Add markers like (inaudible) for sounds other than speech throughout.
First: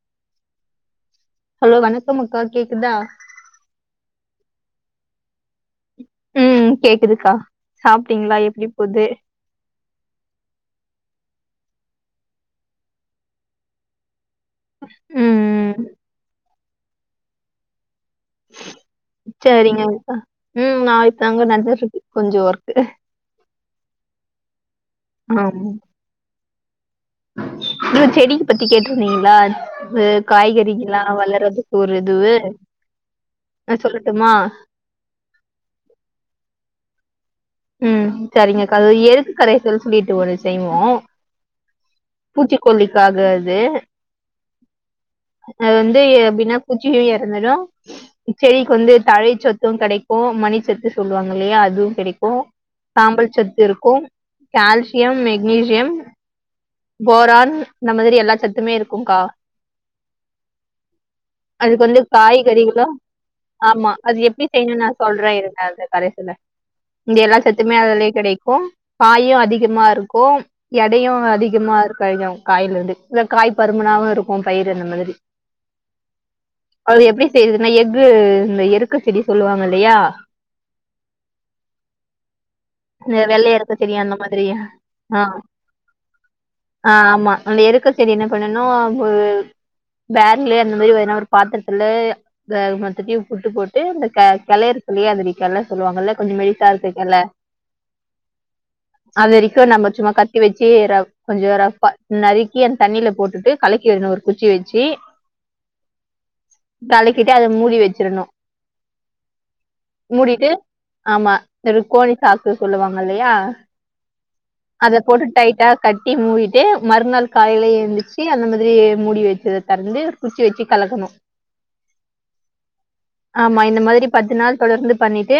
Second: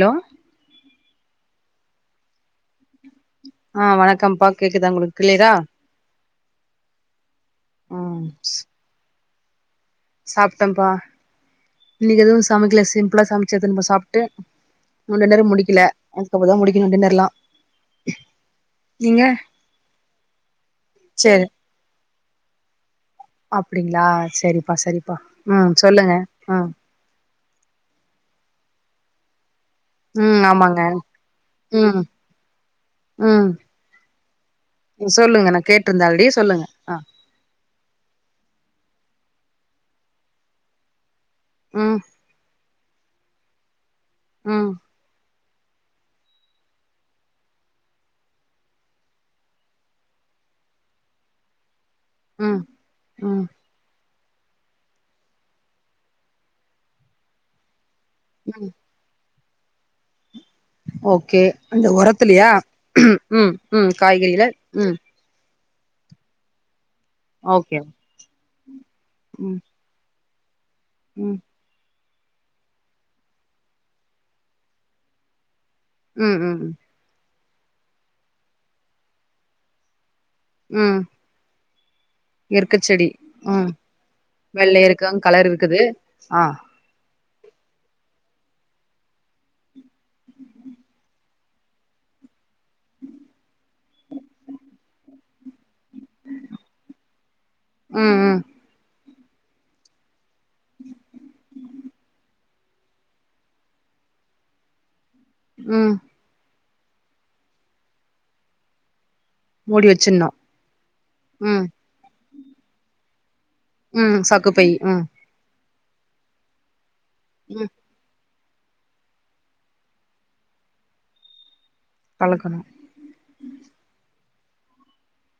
hello hello வணக்கம்முக்கா கேக்குதா ஆ வணக்கம்ப்பா கேக்குதா உங்களுக்கு கிளிரா ம் கேக்குதுக்கா ம் சாப்ட்டீங்களா எப்டி போகுது சாப்ட்டோம்ப்பா இன்னைக்கு எதுவு சமைக்கல சிம்பிளா சமைச்சது நம சாப்ட்டு (unintelligible) நேர ம் முடிக்கல அதுக்கப்புற தா முடி டின்னர்ல்லா (inaudible) சரிங்க அக்கா ம் சேரி நாளைக்கித்தாங்க நல்ல இருக்கு கொஞ்ச ஒர்க்கு அப்டிங்களா செரிப்பா செரிப்பா ம் சொல்லுங்க ம் இல்ல செடிக்கு பத்தி கேட்ருந்தீங்களா இது ம் காய்கறி ஆமாங்க எல்லா வளறதுக்கு ஒரு ம் இதுவு ம் அ சொல்லட்டுமா சொல்லுங்க நா கேட்டுருந்தே ஆல்ரெடி சொல்லுங்க ஆ ம் சரிங்கக்கா அது எருத்து கரைசல் சொல்லிட்டு ஒரு செய்வோ ம் பூச்சிக்கொல்லிக்காக இது ம் அது வந்து எப்டின்னா பூச்சியு எறந்துடு செடிக்கு வந்து தழை சொத்து கெடைக்கு மனிசத்து சொல்லுவாங்க இல்லையா அதுவு கெடைக் கு ம் சாம்பல் ம் சத்து இருக்கு கால்சியம் மெக்னீசியம் போரான் இந்த மாதிரி எல்லா ம் சத்துமே இருக் கும்கா ஓகே அதுக்கு அந்த வந்து ஒரத்துலயா காய்கறிகலு ம் ம் ஆமா அது காய்கறில எப்டி செய்யணு நா ம் சொல் றே இருந்த அந்த கரைசல இங்க எல்லா சத்துமே ஓகே அதுலயே கெடைக்கு காயு ம் அதிகமா இருக்கும் எடையு ம் அதிகமா இருக் கழஞம் காயல வந்து இல்ல காய் பருமனாவும் இருக்கும் பயிர் அந்த மாதிரி உம் உம் அது எப்டி செய்துதுன்னா எஃகு இந்த எருக்க செடி சொல்லுவாங்க இல்லையா உம் எற்கை செடி இந்த வெள்ளை ம் எருக்க செடி அந்த மாதிரி வெள்ளை இருக்கு ஆஹ் கலர் இருக்குது ஆ ஆ ஆமா அந்த எருக்க செடி என்ன பண்ணும்னா ஒரு வேர்ல அந்த மாரி வேனா ஒரு பாத்ரத்துல த மத்தட்டையும் புட்டு போட்டு இந்த க கலேருக்குமே அத நீ கல்ல சொல்லுவா அன்னால கொஞ்ச மெல்டாசாருக்கேல்ல ம் ம் அது வரைக்கும் நம்ம சும்மா கத் தி வச்சு ர கொஞ்சோ ரஃப்பா நறுக்கி அந் தண்ணீல போட்டுட்டு கலக்கி விட்னும் ஒரு குச்சி வெச்சி உம் கலக்கிட்டு அத மூடி வச்சிருணும் மூடி வச்சிட்ணு மூடிட்டு ஆமா ம் ஒரு கோணி சாக்கு சொல்லுவாங்க இல்லையா ம் சாக்குப்பை அத ம் போட்டு டைட்டா கட்டி மூவிட்டு மறுநாள் ம் காலையில எழுந்துச்சு தீ அந்த மாதிரி மூடி வச்சத த றந்து குச்சி வெச்சி கலக்கணும் கலக்கணும் ஆமா இந்த மாதிரி பத்து நாள் தொடர்ந்து பண்ணிட்டு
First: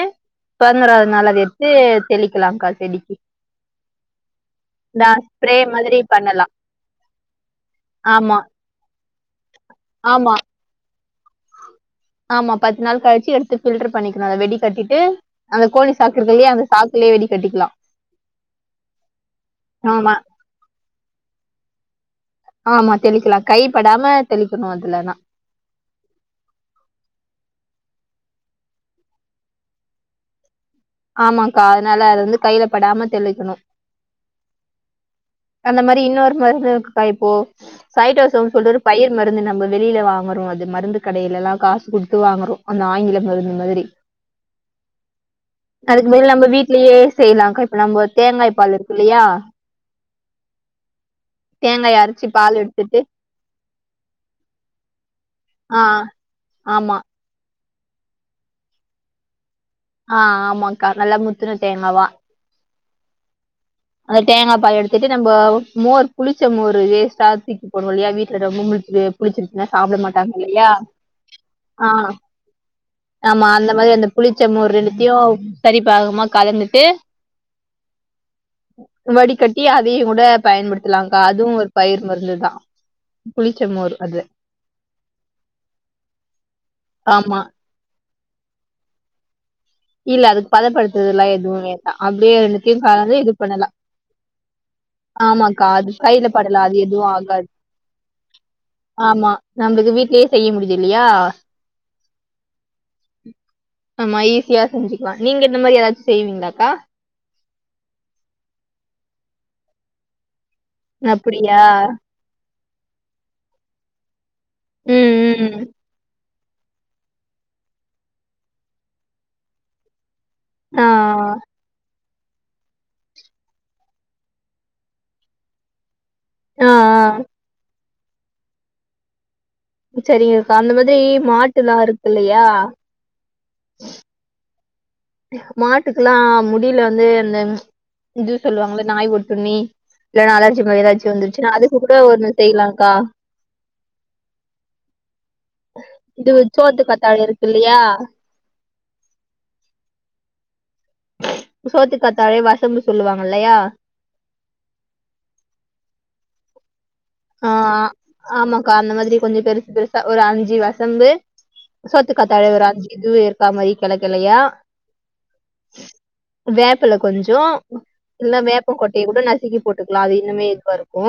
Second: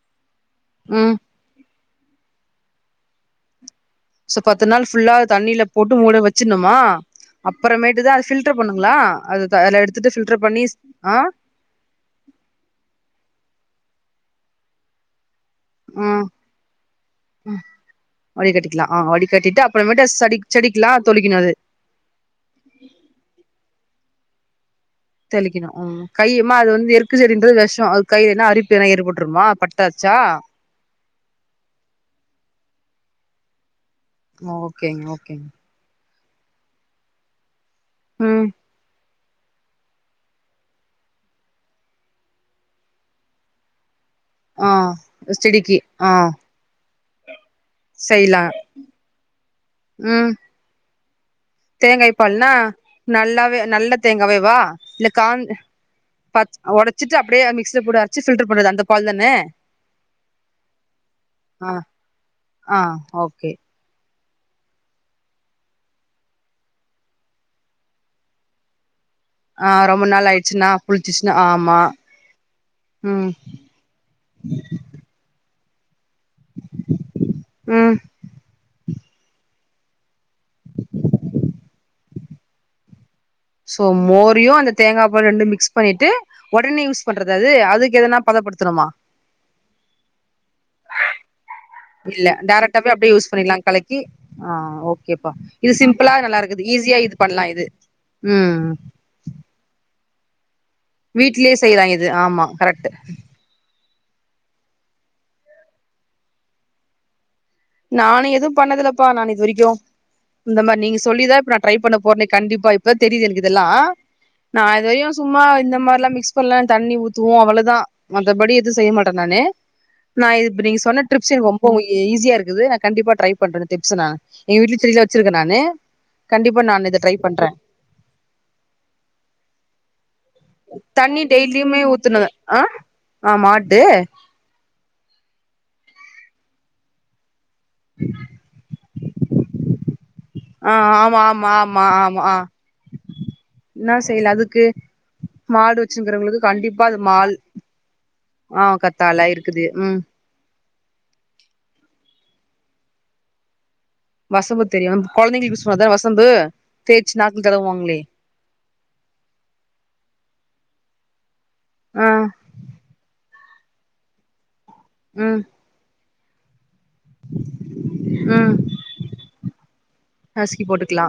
பன்னோராது ம் அத எத்து தெளிக்கலாம்கா செடிக்கு சோ பத்து நாள் ஃபுல்லா நான் ஸ்ப்ரே தண்ணியில போட்டு மாதிரி மூட பண்ணலாம் வச்சிணம்மா அப்புறமேட்டு தான் அது ஆமா ஃபில்டர் பண்ணுங்களா அதுதா அதுல எடுத்துட்டு ஆமா பில்ட்ரு பண்ணிஸ் ஆ ஆமா பத்து நாள் கழிச்சு எடுத்து பில்டர் பண்ணிக்கணும் அத வெடி கட்டிட்டு அந்த கோனி சாக்குக்கருதில்லயா அந்த சாக்குலேயே வெடி கட்டிக்கலா வடி கட்டிக்கலா ஆஹ் வடி கட்டிட்டு அப்புறமேட்டு ஆமா சடிக் செடிக்கலா தொளிக்கணது ஆமா தெளிக்கலா கைப்படாம தெளிக்கணும் அதுலணா தெளிக்கணும் ம் கையிமா அது வந்து எற்கு செடின்றது விஷோம் அது கையில என்னா அரிப்பு எல்லா ஏற்பட்டுருமா பட்டாச்சா ஆமாக்கா அதனால அத வந்து கையில படாம தெளிக்கணும் ஓகேங்க ஓகே அந்த மாரி இன்னொரு மருந்து இருக்குக்கா இப்போ சாயட்டோசோ ம் சொல்ட்டு ஒரு பயிர் மருந்து நம்ம வெளியில வாங்குறோம் அது மருந்து கடையில எல்லா காசு குடுத்து வாங்கறோம் அந்த ஆங்கில மருந்து மாதிரி ஆ செடிக்கு ஆ அதுக்கு பதில் நம்ம வீட்லயே செய்லாம் க இப்ப நம்ம தேங்காய் பால் இருக்கு இல்லையா உம் தேங்காய் அரைச்சி பால்னா பால் எடுத்துட்டு நல்லாவே நல்ல தேங்காவே வா இல்ல காந் ஆ பச் ஆமா ஒடச்சிட்டு அப்டியே மிக்ஸ்ல போடு அரச்சு ஃபில்டர் பண்றது அந்த பால் தானே ஆ ஆமாங்க்கா நல்லா முத்துன தேங்காவா ஆ ஓகே அந்த தேங்கா பாய எடுத்துட்டு நம்ம மோர் புளிச்ச மோரு வேஸ்ட்டா தூக்கி போடுவோம் இல்லையா வீட்ல மும்முடிச்சது புளிச்சிருச்ன்னா ஆ சாப்ட ரொம்ப நாள் மாட்டாங்க ஆயிடுச்சுன்னா இல்லையா புளிச்சிச்சுன்னா ஆமா ஆ ம் ஆமா அந்த மாரி அந்த புளிச்ச மோர் ரெண்டுத்தியோம் சரி பாகமா கலந்துட்டு ம் வடிகட்டி அதையும் கூட பயன்படுத்தலாம் க்கா அதுவும் ஒரு பயிர் மருந்து தா சோ மோரயும் அந்த தேங்கா பால் ரெண்டு மிக்ஸ் பண்ணிட்டு ஒடனே யூஸ் பண்றது ஆமா அது அதுக்கு எதனா பதப்படுத் தனமா இல்ல அதுக்கு பதப்படுத்துறதுல்லா எதுவும் யாது இல்ல டேரக்டாவே அப்டியே யூஸ் பண்ணிர்லா கலக்கி ஆ ஓகேப்பா ஆமாக்கா இது அது சிம் பிளா கையில படல நல்லாருக்குது அது ஈஸியா எதுவும் இது பண்லா ஆகாது இது ம் ஆமா நம்ளுக்கு வீட்லே செய்ய முடிஞ்ச இல்லயா வீட்லே செய்லா இது ஆமா கரெட்டு ஆமா ஈஸியா செஞ்சுக்கலா நீங்க இந்த மாரி எதாச்சு செய்வீங்களாக்கா நானு எதுவு பண்ணதில்லப்பா நானு இது வரைக்கு இந்த மாரி நீங்க சொல்லிதா இப்ப அப்படியா நா ட்ரை பண்ண போறனே கண்டிப்பா இப்பா தா தெரிது எனக்கு இதெல்லா நா ம் இதுவரையு சும்மா ம் இந்த மார்லா மிஸ் லா தண்ணி ஊத்துவோ அவ்ளதா மத்தபடி எது செய்ய மாட்டே நானு நா இப்ப நீங்க ஆ சொன்ன ட்ரிப்ஸ் எனக்கு ரொம்பவு ஈஸியா இருக் குது நா கண்டிப்பா ட்ரை பண்றே இந்த டிப்ஸ நா எங்க வீட்லயு செடிலா வச்சிர்க்கே நானு கண்டிப்பா ஆ ஆ நானு இத ட்ரை பண்றே சரிங்கக்கா அந்த மாதிரி தண்ணி டெய்லியுமே மாட்டுலாம் இருக்கு ஊத்துனு இல்லையா ஆ ஆ மாட்டு மாட்டுக்லா முடியில வந்து அந்த இது சொல்லுவாங்கள நாய் ஒட்டுண்ணி இல்ல நாளாச்சு ஆ இப்ப எதாச்சு ஆமா ஆமா வந்துருச்சுனா அதுக்கு கூட ஒன்னு செய்லாகா என்னா செய்ல அதுக்கு மாடு வச்சிர்ங்கறவங்களுக்கு கண்டிப்பா அது மால் யா ஆ கத்தாழ இருக்குது ம் சோத்து கத்தாழை வசம்பு சொல்லுவாங்க இல்லையா வசம்பு தெரியு கொழந்தைங்களுக்கு சொ அதா வசம்பு தேய்ச்சி நாக்ல ஆ தடவுவாங்களே ஆமாக்கா அந்த மாதிரி கொஞ்ச பெருசு பெருசா ஒரு அஞ்சி வசம்பு ஆ சோத்துக்கத்தாழை ஒரு அஞ்சி எதுவு இற்க்கா மாரி கனவு கண்டயா ம் வேப்பல கொஞ்சோ இல்ல ம் வேப்ப கொட்டைய கூட நசுக்கி போட்டுக்குலா அது இன்னமே நசுக்கி இதுவா இருக்கு போட்டுக்கலா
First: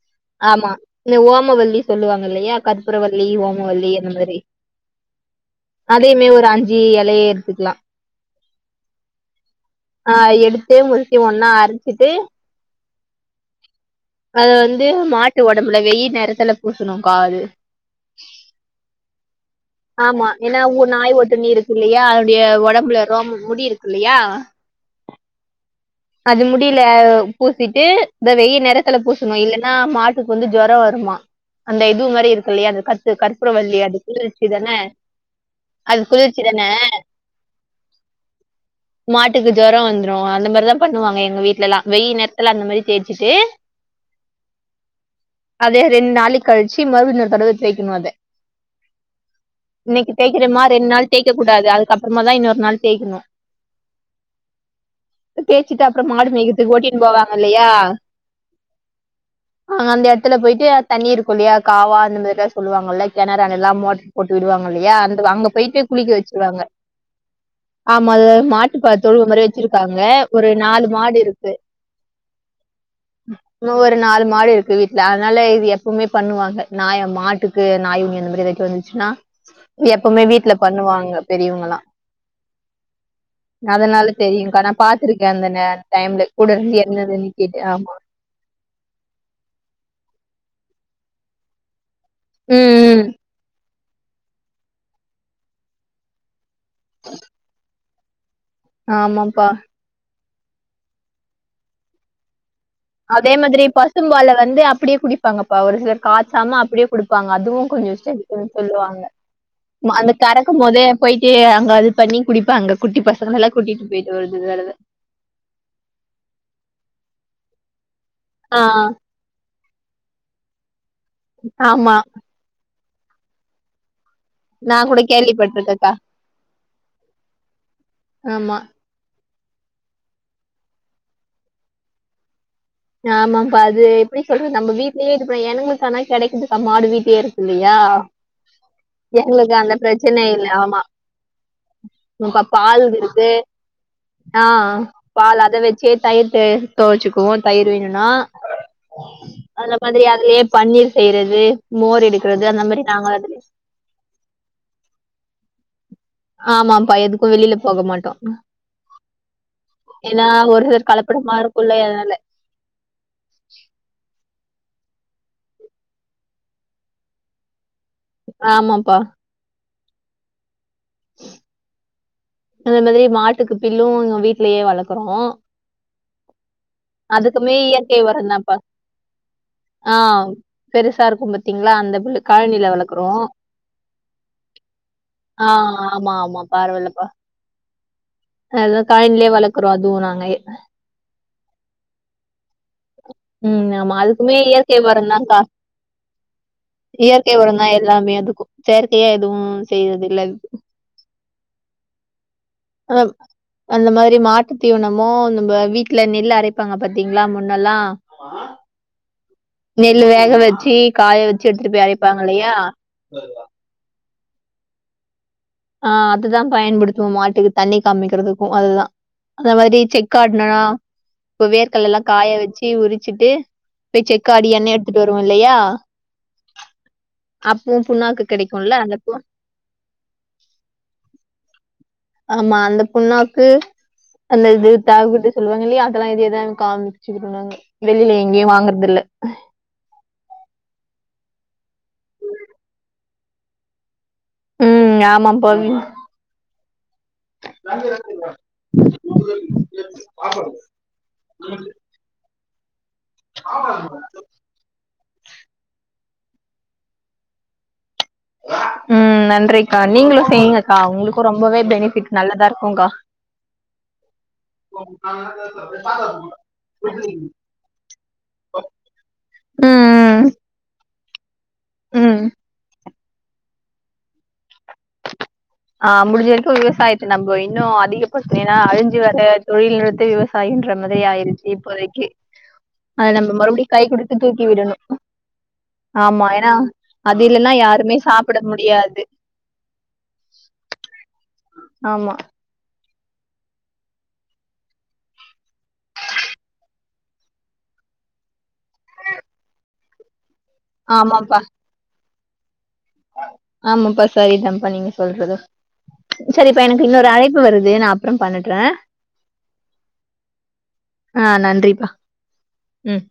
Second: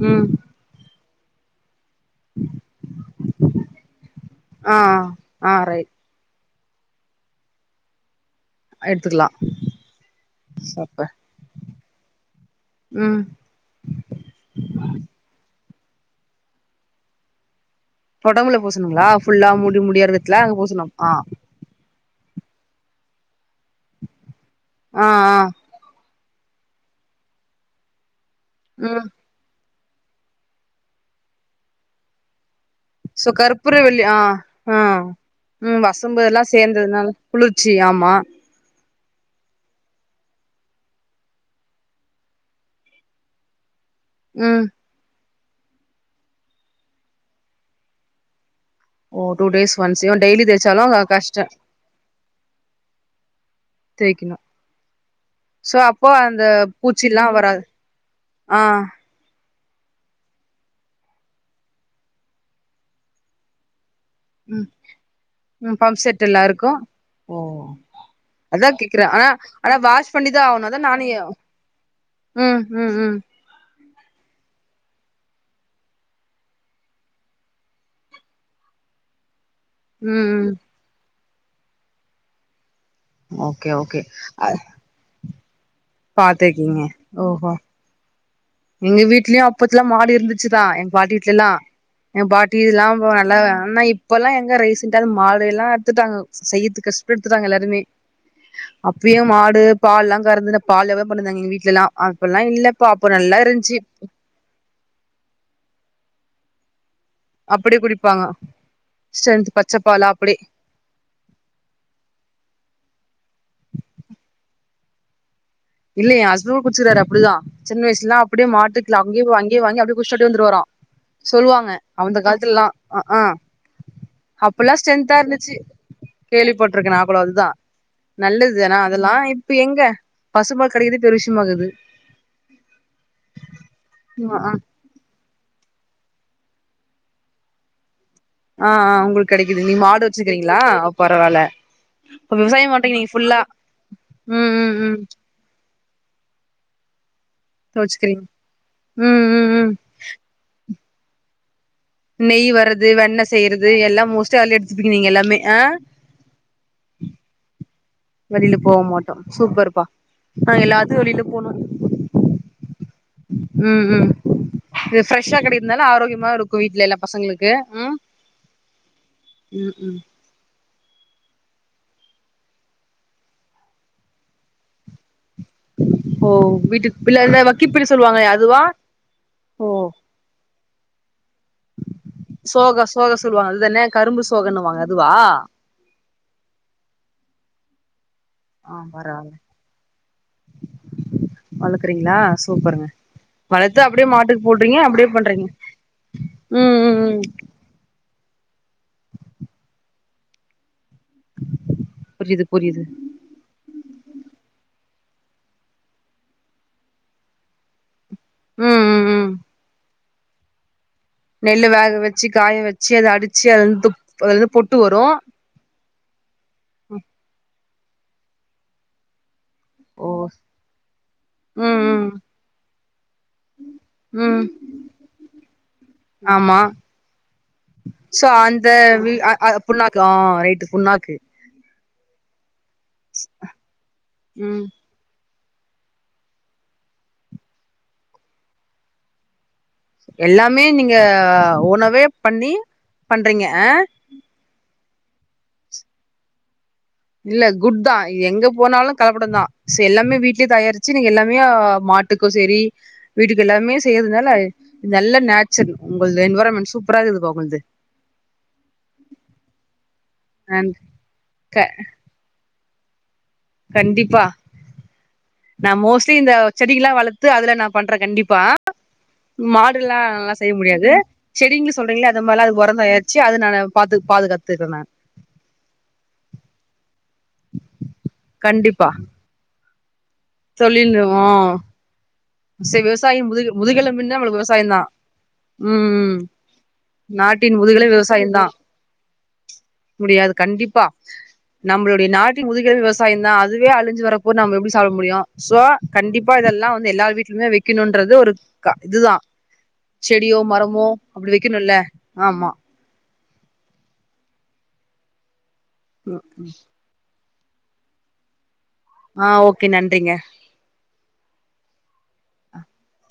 ம் ஆமா இந்த ஓமவல்லி சொல்லுவாங்க இல்லயா கற்பூரவள்ளி ஓமவல்லி அந்த மாரி ஆ ஆ ரைட் பேமே ஒரு அஞ்சி எலய எடுத்துக்லா எடுத்துக்கலா ஆ எடுத்து சூப்பர் மூனுத்தியு ஒன்னா அரச்சிட்டு ம் அத வந்து மாட்டு ஒடம்புல வெயில் நேரத்துல பூசணுக்கா அது ஒடம்புல பூசணுங்களா ஃபுல்லா முடி ஆமா முடியாறத்துல அங்க ஏன்னா ஊ- பூசணும் ஆ நாய் ஒட்டுண்ணி இருக்கு இல்லையா அதனுடைய ஒடம்புல ரோம முடி இருக்கு இல்லயா ஆ ஆ அது முடில பூசிட்டு இந்த வெயில் நேரத்துல ம் பூசுணு இல்ல னா மாட்டுக்கு வந்து ஜொர வருமா அந்த இது மாரி இருக்கு இல்லயா அந்த கட் சோ கற்பூரவள்ளி ஆ அ ம் அது வசம்பு எல்லா குளிர்ச்சி தானே சேந்ததுனால குளிர்ச்சி ஆமா மாட்டுக்கு ஜொரோ வந்துரு அந்த மாரிதா பண்ணுவாங்க எங்க வீட்லலா வெயில் நேரத்துல அந்த மாரி தேச்சிட்டு ம் அதே ரெண்டு நாளைக் கழிச்சி மறுபடியு இன்னொரு தடவ தேய்க்கணு அத ஓ டூ டேஸ் ஒன்ஸ் இன்னக்கி இவ டெய்லி தேக்கிறமா ரெண்டு தேய்ச்சாலு நாள் தேக்க கஷ்ட கூடாது அதுக்கப்பறமாதா இன்னொரு நாள் தேக்கணு தேக்கிணு சோ தேய்ச்சிட்டு அப்புறம் அப்போ மாடு அந்த மேய்க்கிறதுக்கு ஓட்டின்னு பூச்சில்லா போவாங்க வராது இல்லையா ஆ அ அந்த எடத்துல போயிட்டு தண்ணி இருக்குல்லையா காவா அந்த மாரிதா சொல்லுவாங்கல்ல கெணறு அதல்லா மோட் போட்டு ம் விடுவாங்கில்லியா அந்த அங்க ம் போயிட்டு பம்ப் குளிக்க செட் எல்லா வெச்சிடுவாங்க இருக்கு ஆமா அது அதா மாட்டு ப கேக்குறே தொழுவ ஆனா மாரி ஆனா வெச்சிருக்காங்க வாஷ் பண்ணிதா ஒரு ஆவணு அதா நாலு நானு மாடு இருக்கு ம் ம் ம் தோ ஒரு நாலு மாடு இருக்கு வீட்ல அதனால இது எப்பமே பண்ணுவாங்க நா எ மாட்டுக்கு நாயூனி அந்த மாரி வச் வந்துச்சுன்னா எப்பமே ம் ம் வீட்டுல பண்ணுவாங்க பெரியவங்கலா ஓகே ஓகே அதனால தெரியு அ கனா பாத்துருக்கே அந்த நேர் டைம்ல கூடருந்து பாத்துருக்கீங்க என்னதுன் ஓஹோ கேட்டு ஆமா எங்க வீட்லயு அப்பத்துல மாடு இருந்துச்சுதா எங்க பாட்டி வீட்டுலல்லா எ பாட்டி ம் இதல்லா ம் ப நல்லா ஆனா இப்பல்லா எங்க ரீசன்டா மாடு எல்லா எடுத்துட்டாங்க செய்யிரதுக்கு கஷ்டப்படுத்துட்டாங்க எல்லாருமே அப்பயே ஆமாப்பா மாடு பால்லா கறந்து பால் எ பண்ணிந்தாங்க எங்க வீட்லலா அப்படில்லா இல்லப்ப அப்ப நல்லா அந்த மாதிரி இருந்துச்சு பசும்பால வந்து அப்பிடியே குடிப்பாங்கப்பா ஒரு சிலர் காச்சாம அப்பிடியே குடிப் ப்பாங்க அதுவு அப்டியே கொஞ்சு குடிப்பாங்க ஸ்ட்ரெத்துன்னு சொல்லுவாங்க ஸ்ட்ரென்த் பச்ச பாலா அந்த அப்டியே கறக்கும் போதே போயிட்டு அங்க அது பண்ணி குடிப்பாங்க குட்டி பசங்கல்லா கூட்டிட்டு போயிட்டு வந் வருது இல்லையே ஹஸ்பண்ட்டு கூட குடிச்சுருக்காரு அப்பிடிதா சின்ன வயசுலல்லா அப்பிடியே ஆஹ் மாட்டுக்லா அங்கியே போய் வாங்கி அங்கியே அப்டியே குடிச்சுட்டு அப்டியே வந்துருவாரா சொல்லுவாங்க ஆமா அந்த கால த்துல்லா அ அ அப்பல்லா நான் கூட ஸ்ட்ரென்த்தாருந்துச்சு கேள்விப்பட்டிருக்கேன்க்கா கேள்விபட்ருக்கே நா கூட அதுதா நல்லது ஆமா தான அதுலா இப்ப எங்க பசும்பால் கெடைக்கதே பெரு விஷியமாக்குது ஆமாம்பா அது எப்பிடி ஆ சொல்றது ஆ நம்ப வீட் லேயே எங்களுக்குக்கானா கெடைக்கதுக்கா மாடு வீட்டிலேயே இருக்குல்லியா அ அ உங்குளுக்கு கெடக்குது நீங் மாடு வச்சிருக்கிங்களா பரவால ப்ப பால் இருக்கு ஆ ம் அ ம் ம் பால் அத வெச் சு தயிர் தே துவச்சுக்குவோ தயிர் வேணுனா வச்சுக்கிறீங்க ம் ம் ம் அந்த மாதிரி அதுலே பன்னீர் செய்யறது மோர் எடுக்குறது அந்த மாரி நாங்களா அது து எல்லா மோஸ்ட்லி அதுலே எடுத்துப்பிங்க நீங்க எல்லாமே அ ஆமாப்பா எதுக்கு வெளியில போகமாட்டோ வெளில போக மாட்டோ சூப்பர்ப்பா ஏன்னா ஒரு நாங்க சில எல்லாத்து வெளில கலப்படமா போனோ இருக்குல்ல அதால்ல ம் ம் இது ஃப்ரெஷ்ஷா கெடக்கரதுனால ஆரோக்கியமா இருக்கு வீட்ல எல்லா பசங்களுக்கு உம் ஆமாப்பா ம் ம் அந்த மாதிரி மாட்டுக்கு பில்லு எங்க வீட்லயே வளக்குறோ ஓ வீட்டுக்கு பில் அந்த அதுக்குமே வக்கிப்பில் சொல்லுவாங்களே அதுவா ஓ அ பெருசாருக்கு பாத்தீங்களா அந்த பில்லு காழனில சோக வளக்குறோ சோக சொல்லுவாங்க அதுதானே கரும்பு சோகன்னுவாங்க அதுவா அ ஆமா ஆமா பரவால்லப்பா அதா ஆ காழனியிலேயே பரவால்ல வளக்குறோ அதுவு நா அங்கயே வளக்குறீங்களா சூப்பாருங்க ம் வளத்து ஆமா அப்படியே அதுக்குமே மாட்டுக்கு இயற்கை போடுறீங்க அப்படியே உரந்தாக்கா பண்றீங்க ம் ம் ம் இயற்கை உரம் தா எல்லாமே அதுக்கு செயற்கையா எதுவு செய்யறது இல்ல இது புரியிது புரியிது அம் அந்த மாரி மாட்டு தீவனமோ நம்ப வீட்ல நெல் அரைப்பாங்க பாத்தீங்களா முன்னெல்லா ம் ம் ம் நெல்லு வேக வச்சி நெல்லு வேக வச்சு காய வச்சு அதை அடுச்சு அதுலந்து ப் அது பொட்டு வரு ஆ அதுதா பயன்படுத்துவோ மாட்டுக்கு தண்ணி காமிக்கிறதுக்கு அதுதா அந்த மாதிரி ஓ செக்கு ஆட்னேனா இப்ப ம் வேர்கல்லலா காய வச்சு உரிச்சிட்டு பேய் ம் செக் ம் ஆடி எண்ணை எடுத்துட்டு வருவோ இல்லையா ஆமா அப்பவு புண்ணாக்கு சோ அந்த கெடைக்குல்ல வி அந்தப்பு அ அ புண்ணாக்கு ஆ ரைட்டு புண்ணாக்கு ஆமா அந்த புண்ணாக்கு அந்த ம் இது தவுடு சொல்வாங்க இல்லையா அதெல்லா எது எதான் காமிச்சுகிட்டுன்னாங்க வெளில எங்கேயு வாங்குறதில்ல எல்லாமே நீங்க உணவே பண்ணி பண்றீங்க ஆ ம் ஆமாம் பவி இல்ல குட் தா இது எங்க போனாலு கலப்படம் தா சே எல்லாமே வீட்லயே தயாரிச்சு நீங்க எல்லாமே ஆ மா ட்டுக்கு சேரி வீட்டுக்கு எல்லாமே செய்யறதுனால நல்ல நேச்சர் உங்களது எண்வராமெண்ட் சூப்பராகிது பா உங்கள்து ம் நன்றிக்கா நீங்களு அண்ட் செய்ங்கக்கா உங்களுக்கு ரொம்பவே க பெனிஃபிட் நல்லதா இருக்கு கா கண்டிப்பா நா மோஸ்ட்லி இந்த செடிகெல்லா வளத்து அதுல நா பண்றே கண்டிப்பா மாடுல்லா ம் ல்லா ஸ் செய்ய முடியாது செடிங்கல சொல்றீங்கள அது மாரிலா அது உரந் தயாரிச்சி அது நானு பாத்து பாதுகாத்துக்குறே நானு ஆ முடிஞ்ச வரைக்கு விவசாயத்த நம்பு இன்னு அதிகப்பச் ஏனா கண்டிப்பா அழி்ஞ்சு வர தொழில் நிறுத்த விவ சாயின்ற மாதிரி சொல்லிருவோ ஆயிருச்சு இப்போதைக்கு சரி அத விவசாயம் நம்ப முதுகு மறுபடியு கைய் முதுகெலும்புன்னா குடுத்து நம்மளுக்கு தூக்கி விவசாயம் விடணு தா ம் ஆமா ஏனா அது இல்லன்னா நாட்டின் யாருமே முதுகெலும்பு விவசாயம் சாப்பிட தா முடியாது முடியாது கண்டிப்பா‌ நம்மளுடைய ஆமா நாட் ட்டின் முதுகெழும்பே விவசாய தா அதுவே அழிஞ்சு வரப்போ நம் எப்பிடி சாப்ட முடியு சோ கண்டிப்பா இதெல்லா வந்து எல்லார் வீட் என்ன வக்கனுன்றது ஒருக்கா இதுதா செடியோ மரமோ அப்டி ஆமாப்பா வக்கனுல்ல ஆமா ஆமாப்பா சரிதாப்பா நீங்க சொல்றது சரிப்பா எனக் இன்னொரு அழைப்பு வருது நா அப்புறம் பண்ணட்டுறே ஆ ஓகே நன்றிங்க ஆ நன்றிப்பா ம்